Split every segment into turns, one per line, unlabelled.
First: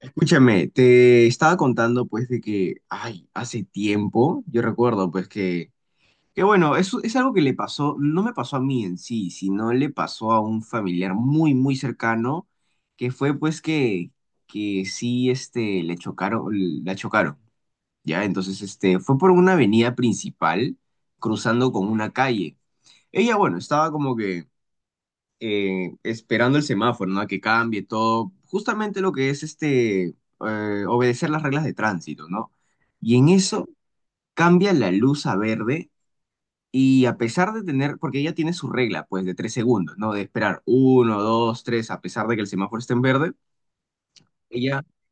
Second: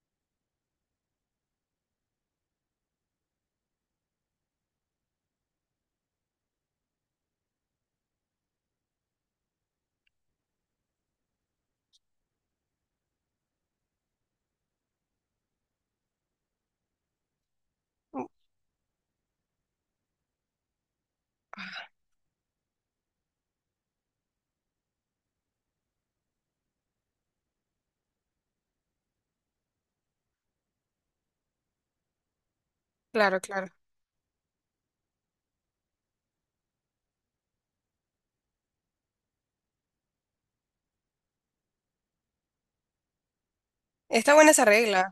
Escúchame, te estaba contando pues de que, ay, hace tiempo, yo recuerdo pues que bueno, es algo que le pasó, no me pasó a mí en sí, sino le pasó a un familiar muy, muy cercano, que fue pues que sí, le chocaron, la chocaron, ¿ya?
Mm.
Entonces, fue por una avenida principal, cruzando con una calle. Ella, bueno, estaba como que esperando el semáforo, ¿no? A que cambie todo, justamente lo que es obedecer las reglas de tránsito, ¿no? Y en
Claro,
eso
claro.
cambia la luz a verde y a pesar de tener, porque ella tiene su regla, pues, de 3 segundos, ¿no? De esperar uno, dos, tres, a pesar de que el semáforo esté en verde,
Está buena esa
ella,
regla.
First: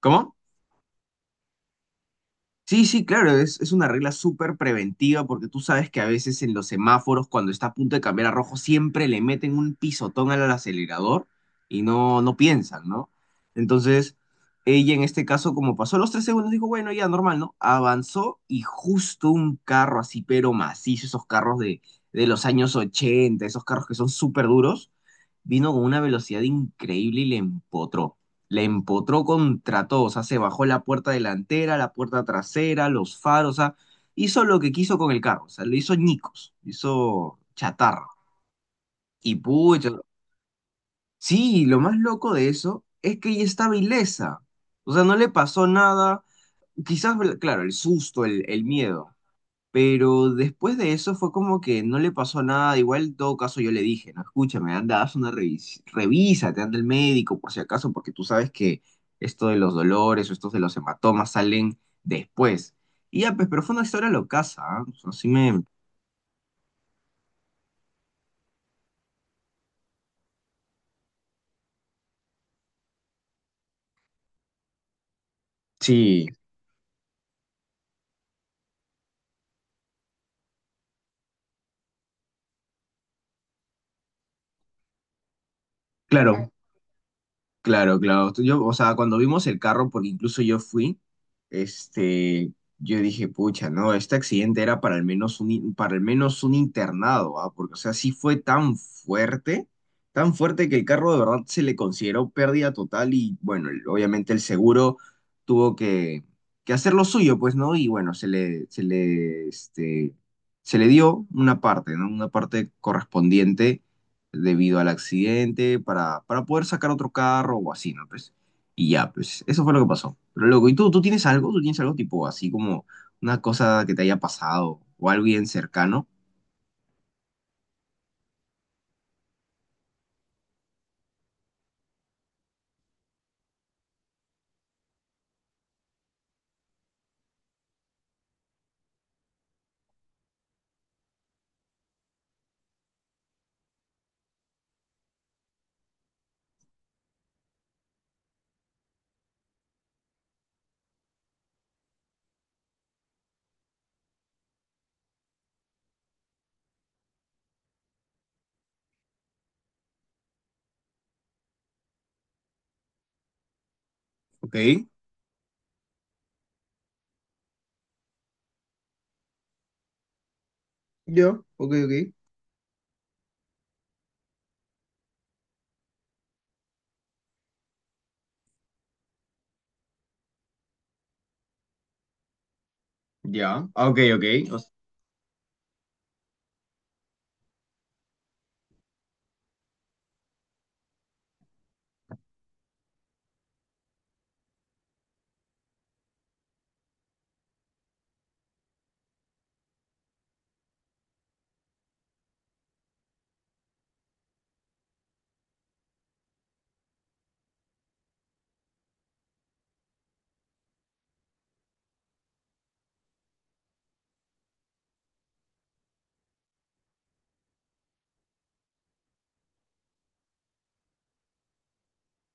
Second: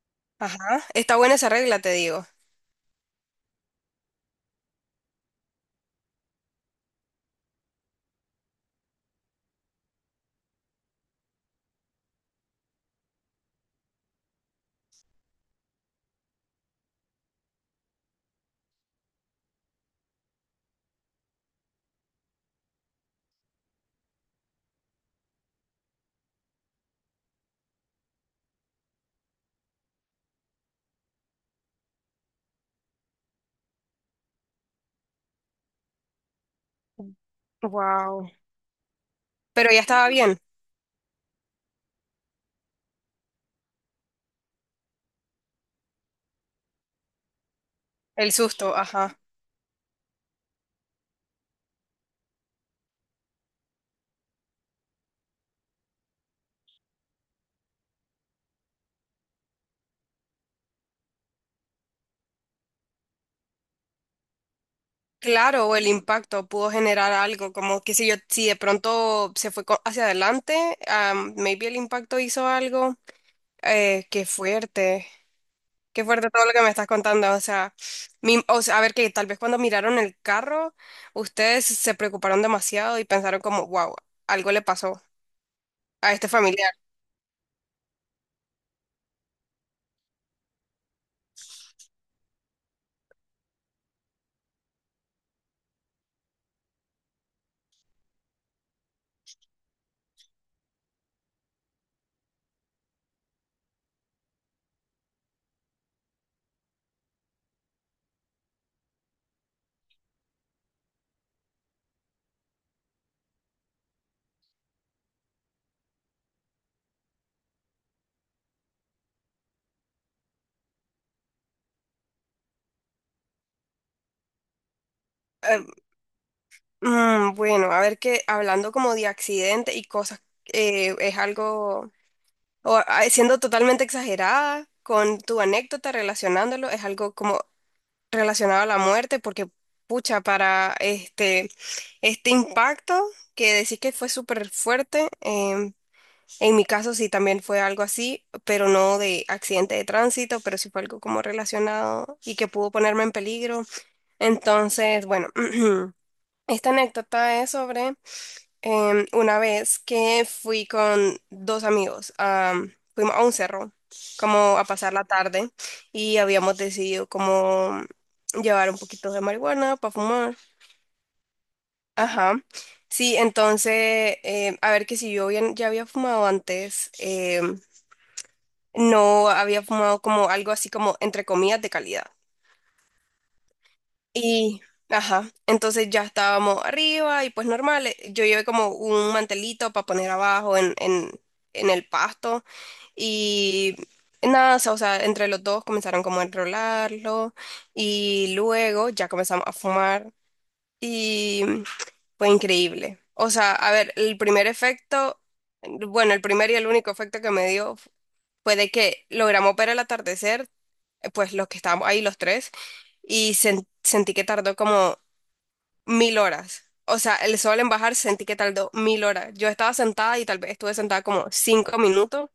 ¿cómo?
Ajá. Está buena esa regla, te digo.
Sí, sí, claro, es una regla súper preventiva porque tú sabes que a veces en los semáforos cuando está a punto de cambiar a rojo siempre le meten un pisotón al acelerador y no, no piensan, ¿no? Entonces, ella en este caso como pasó los 3 segundos dijo, bueno, ya normal, ¿no? Avanzó y justo un carro así pero macizo, esos carros de los años 80, esos carros que son súper duros, vino con una velocidad increíble y le empotró. Le empotró contra todo, o sea, se bajó la puerta delantera, la puerta trasera, los faros, o sea, hizo lo que quiso con el carro, o sea, lo hizo ñicos, lo hizo chatarra.
Wow.
Y
Pero ya
pucha,
estaba bien,
sí, lo más loco de eso es que ella estaba ilesa, o sea, no le pasó nada, quizás, claro, el susto,
el
el
susto,
miedo,
ajá.
pero después de eso fue como que no le pasó nada. Igual, en todo caso, yo le dije, no, escúchame, anda, haz una revisión, revísate, anda el médico por si acaso, porque tú sabes que esto de los dolores o estos de los hematomas salen después. Y ya, pues, pero fue una historia locaza, ¿ah? O sea, sí me.
Claro, o el impacto pudo generar algo, como que si yo, si de pronto hacia adelante, maybe el impacto hizo algo. Eh, qué fuerte, Qué
Sí,
fuerte todo lo que me estás contando. O sea, a ver que tal vez cuando miraron el carro, ustedes se preocuparon demasiado y pensaron como, wow, algo le pasó a este
claro,
familiar.
claro, claro. Yo, o sea, cuando vimos el carro, porque incluso yo fui, yo dije, pucha, no, este accidente era para al menos un internado, ¿ah? Porque, o sea, sí fue tan fuerte que el carro de verdad se le consideró pérdida total y, bueno, obviamente el seguro tuvo que hacer lo suyo, pues, ¿no? Y bueno, se le dio una parte, ¿no? Una parte correspondiente debido al accidente para poder sacar otro carro o así, ¿no? Pues, y ya, pues eso fue lo que pasó. Pero loco, ¿y tú tienes algo? ¿Tú tienes algo tipo así como una cosa que te haya pasado o algo bien
Em,
cercano?
Bueno, a ver que hablando como de accidentes y cosas, es algo, o, ah, siendo totalmente exagerada con tu anécdota relacionándolo, es algo como relacionado a la muerte, porque pucha, este impacto que decís que fue súper fuerte. En mi caso sí también fue algo así, pero no de accidente de tránsito, pero sí fue algo como relacionado y que pudo ponerme en peligro. Entonces, bueno, esta anécdota es sobre... Una vez que fui con dos amigos, fuimos a un cerro,
Ok,
como a pasar la tarde, y habíamos decidido como llevar un poquito de marihuana para fumar.
ok, ok.
Ajá. Sí, entonces, a ver que si yo bien- ya había fumado antes, no había fumado como algo así como entre comillas de calidad.
Ya, ah, ok, ok. o
Y,
s-
ajá, entonces ya estábamos arriba y pues normal, yo llevé como un mantelito para poner abajo en el pasto y nada, o sea, entre los dos comenzaron como a enrolarlo y luego ya comenzamos a fumar y fue increíble. O sea, a ver, el primer efecto, bueno, el primer y el único efecto que me dio fue de que logramos ver el atardecer, pues los que estábamos ahí los tres y sentí que tardó como mil horas. O sea, el sol en bajar sentí que tardó mil horas. Yo estaba sentada y tal vez estuve sentada como cinco minutos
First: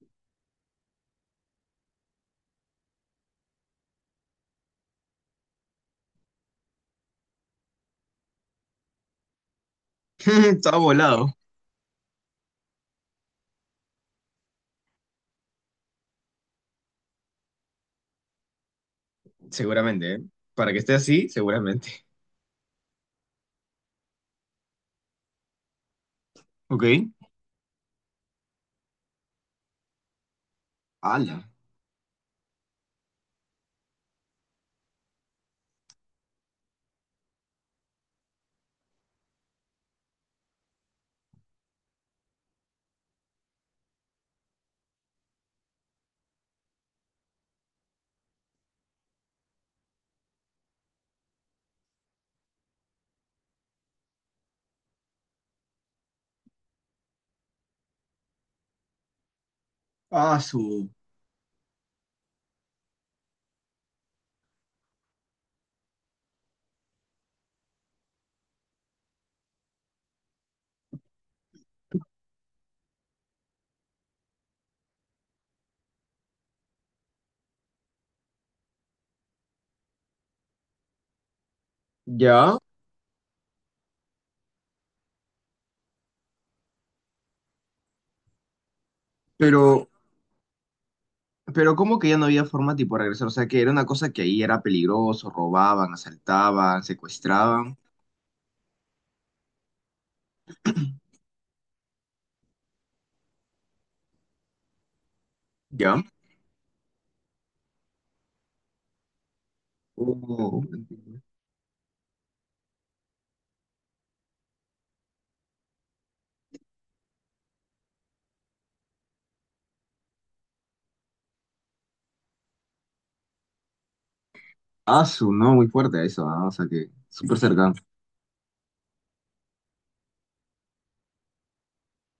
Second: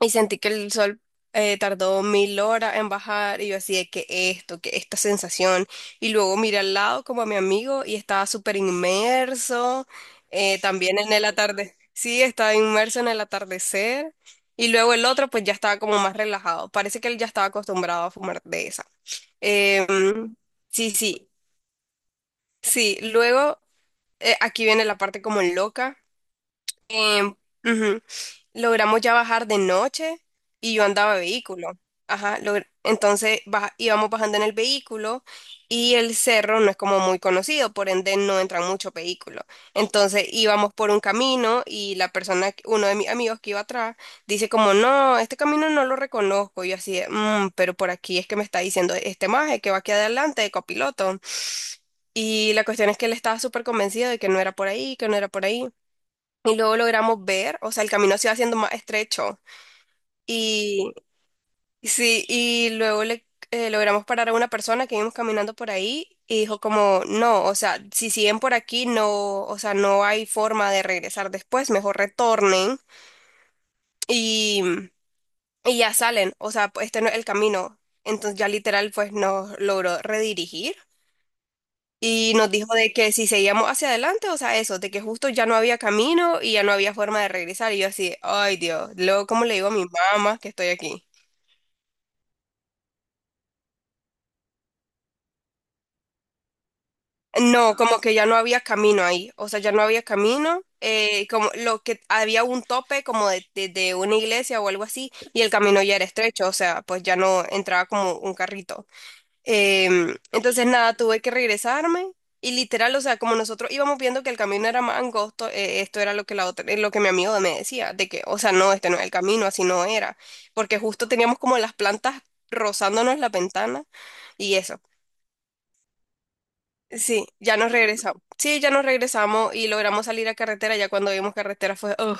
y sentí que el sol tardó mil horas en bajar y yo así de que esto, que esta sensación. Y luego miré al lado como a mi amigo y estaba súper inmerso
Estaba
también en el
volado.
atardecer. Sí, estaba inmerso en el atardecer. Y luego el otro pues ya estaba como más relajado. Parece que él ya estaba acostumbrado a fumar de esa.
Seguramente, ¿eh?
Em,
Para que
sí,
esté así,
sí,
seguramente.
sí. Luego aquí viene la parte como loca.
Ok.
Em, Ujú. Logramos ya bajar de noche y yo andaba
Ala.
vehículo. Ajá, íbamos bajando en el vehículo y el cerro no es como muy conocido, por ende no entran muchos vehículos. Entonces íbamos por un camino y uno de mis amigos que iba atrás, dice como, no, este camino no lo reconozco. Y yo así, de, "Mm, pero por aquí es que me está diciendo este maje que va aquí adelante de copiloto. Y la cuestión es que él estaba súper convencido de que no era por ahí, que no era por ahí. Y luego logramos ver, o sea, el camino se iba haciendo más estrecho.
Ah, su.
Y sí, y luego le logramos parar a una persona que íbamos caminando por ahí y dijo como, no, o sea, si siguen por aquí, no, o sea, no hay forma de regresar después, mejor retornen y, y ya salen, o sea, pues, este no es el camino. Entonces ya literal pues nos logró redirigir. Y nos
Ya,
dijo de que si seguíamos hacia adelante, o sea, eso, de que justo ya no había camino y ya no había forma de regresar. Y yo así, ay Dios, luego, ¿cómo le digo a mi
pero
mamá que estoy aquí?
Pero ¿cómo que ya no había forma tipo de regresar? O sea, que era una cosa que ahí era peligroso, robaban, asaltaban, secuestraban,
No, como que ya no había camino ahí, o sea, ya no había camino, como lo que había un tope como de una iglesia o algo así, y el camino ya
¿ya?
era estrecho, o sea, pues ya no entraba como un carrito.
Oh,
Entonces, nada, tuve que regresarme y literal, o sea, como nosotros íbamos viendo que el camino era más angosto, esto era lo que lo que mi amigo me decía, de que, o sea, no, este no es el camino, así no era, porque justo teníamos como las plantas rozándonos la ventana y eso.
ah, no, muy fuerte eso, ah, o sea, que
Sí,
súper
ya nos
cercano.
regresamos. Sí, ya nos regresamos y logramos salir a carretera. Ya cuando vimos carretera fue, "Ugh,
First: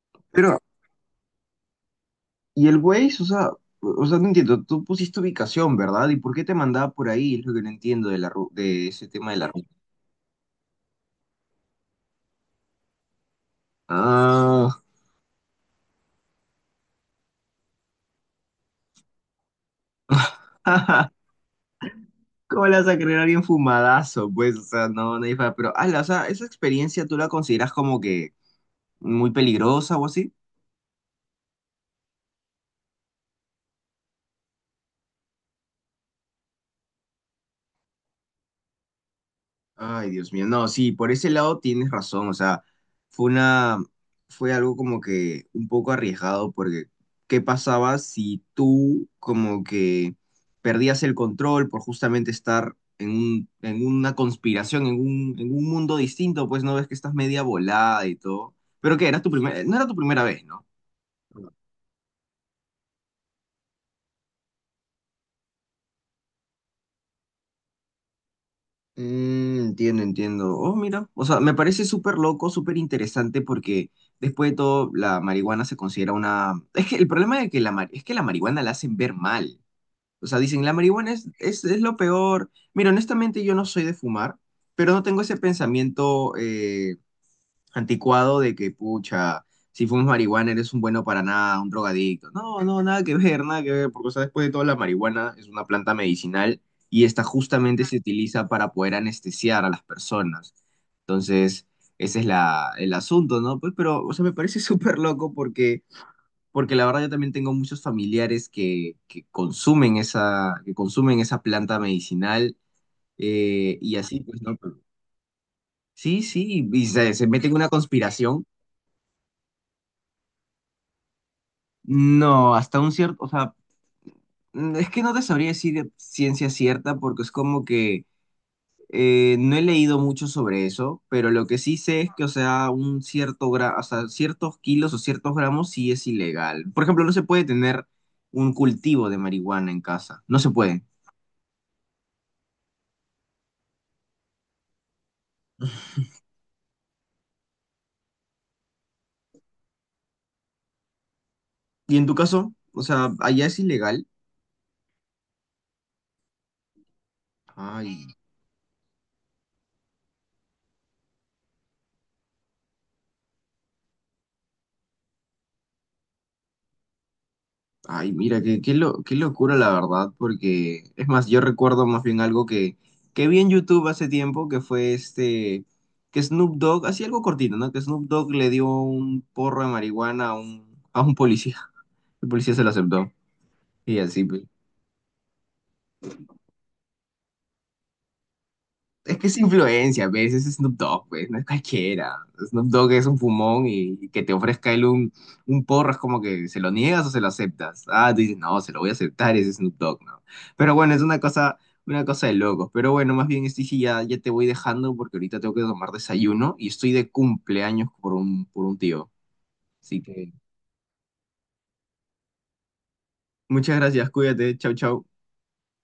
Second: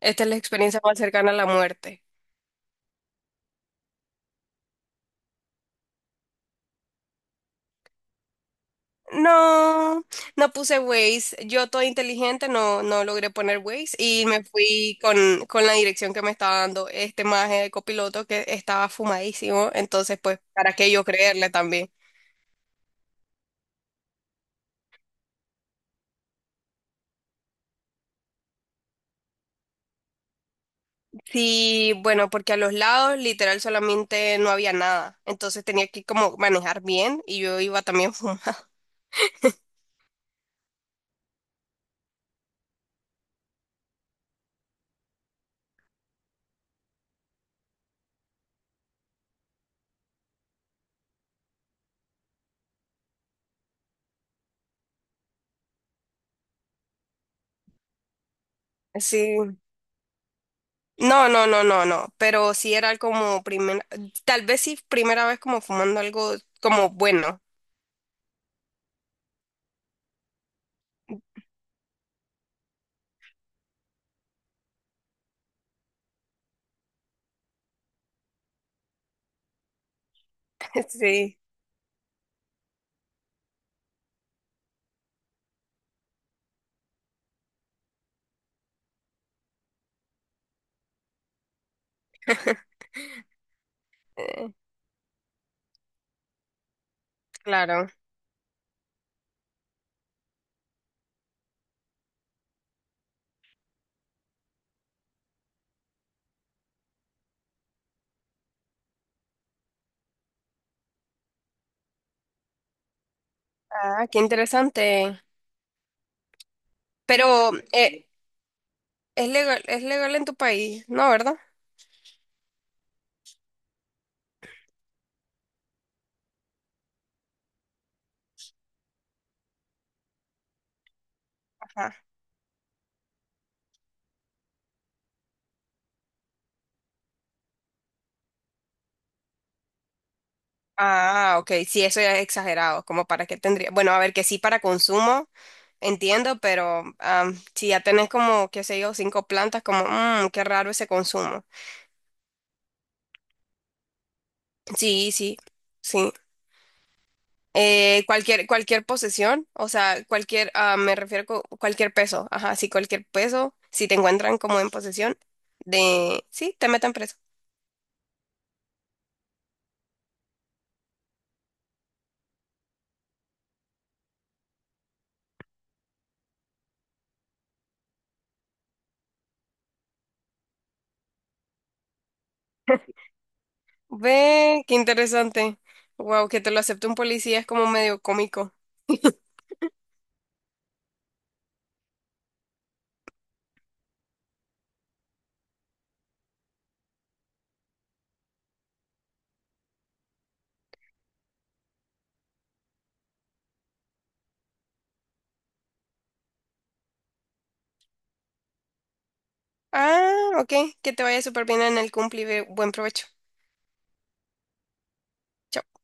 esta es la
Pero,
experiencia más cercana a la muerte.
¿y el güey? O sea, no entiendo, tú pusiste ubicación, ¿verdad? ¿Y por qué te mandaba por ahí? Es lo que no entiendo de ese tema de la ruta.
No, no puse Waze. Yo toda inteligente no, no logré poner Waze y me
Ah,
fui con la dirección que me estaba dando este maje de copiloto que estaba fumadísimo. Entonces, pues, ¿para qué yo
jaja,
creerle también?
¿cómo le vas a creer a alguien fumadazo? Pues, o sea, no, pero, ala, o sea, ¿esa experiencia tú la consideras como que muy peligrosa o así?
Sí, bueno, porque a los lados literal solamente no había nada. Entonces tenía que como manejar bien y yo iba también fumada.
Ay, Dios mío. No, sí, por ese lado tienes razón. O sea, fue una, fue algo como que un poco arriesgado, porque ¿qué pasaba si tú como que perdías el control por justamente estar en un, en una conspiración, en un mundo distinto? Pues no ves que estás media volada y todo. Pero que
Sí.
era tu primera, no era tu primera vez, ¿no?
No, no, no, no, no. Pero sí era como primera, tal vez sí primera vez como fumando algo como bueno.
Mm, entiendo, entiendo. Oh, mira, o sea, me parece súper loco, súper interesante porque después de todo la marihuana se considera una. Es que el problema de que la mar- es que la marihuana la hacen ver mal. O sea, dicen, la marihuana es,
Sí.
es, es lo peor. Mira, honestamente yo no soy de fumar, pero no tengo ese pensamiento anticuado de que, pucha, si fumas marihuana eres un bueno para nada, un drogadicto. No, no, nada que ver, nada que ver, porque o sea, después de todo la marihuana es una planta medicinal y esta justamente
Claro.
se utiliza para poder anestesiar a las personas. Entonces, ese es el asunto, ¿no? Pues, pero, o sea, me parece súper loco porque, porque la verdad yo también tengo muchos familiares que consumen esa planta medicinal, y
Ah, qué
así, pues, ¿no?
interesante.
Sí, sí, y se meten
Pero
en una conspiración.
es legal en tu país, ¿no, verdad?
No, hasta un cierto, o sea, mm, es que no te sabría decir de ciencia cierta porque es como que no he leído mucho sobre eso, pero lo que sí
Ajá.
sé es que, o sea, ciertos kilos o ciertos gramos sí es ilegal. Por ejemplo, no se puede tener un cultivo de marihuana en casa, no se puede.
Ah, ok, sí, eso ya es exagerado, como para qué tendría. Bueno, a ver, que sí para consumo, entiendo, pero si ya tenés como, qué sé yo, cinco plantas, como, mmm, qué raro ese consumo.
¿Y en tu caso? O sea, allá es ilegal.
Sí, sí, sí.
Ay.
Cualquier posesión, o sea, cualquier, ah, me refiero con cualquier peso, ajá, sí, cualquier peso, si te encuentran como en posesión de, sí, te meten preso.
Ay, mira, qué locura la verdad, porque es más, yo recuerdo más bien algo que vi en YouTube hace tiempo, que Snoop Dogg, así algo cortito, ¿no? Que Snoop Dogg le dio un porro de marihuana a un policía. El policía se lo aceptó. Y así, pues.
Ve, qué interesante. Wow, que te lo acepte un policía es como medio cómico.
Es que es influencia, ¿ves? Es Snoop Dogg, pues, no es cualquiera. Snoop Dogg es un fumón y que te ofrezca él un porro es como que se lo niegas o se lo aceptas. Ah, tú dices, no, se lo voy a aceptar, ese Snoop Dogg, ¿no? Pero bueno, es una cosa de locos. Pero bueno, más bien, Stevie, ya, ya te voy dejando porque ahorita tengo que tomar desayuno y estoy de cumpleaños por un tío. Así
Ah,
que
ok, que te vaya súper bien en el cumple y buen provecho.
muchas gracias, cuídate, chau, chau.
Chao.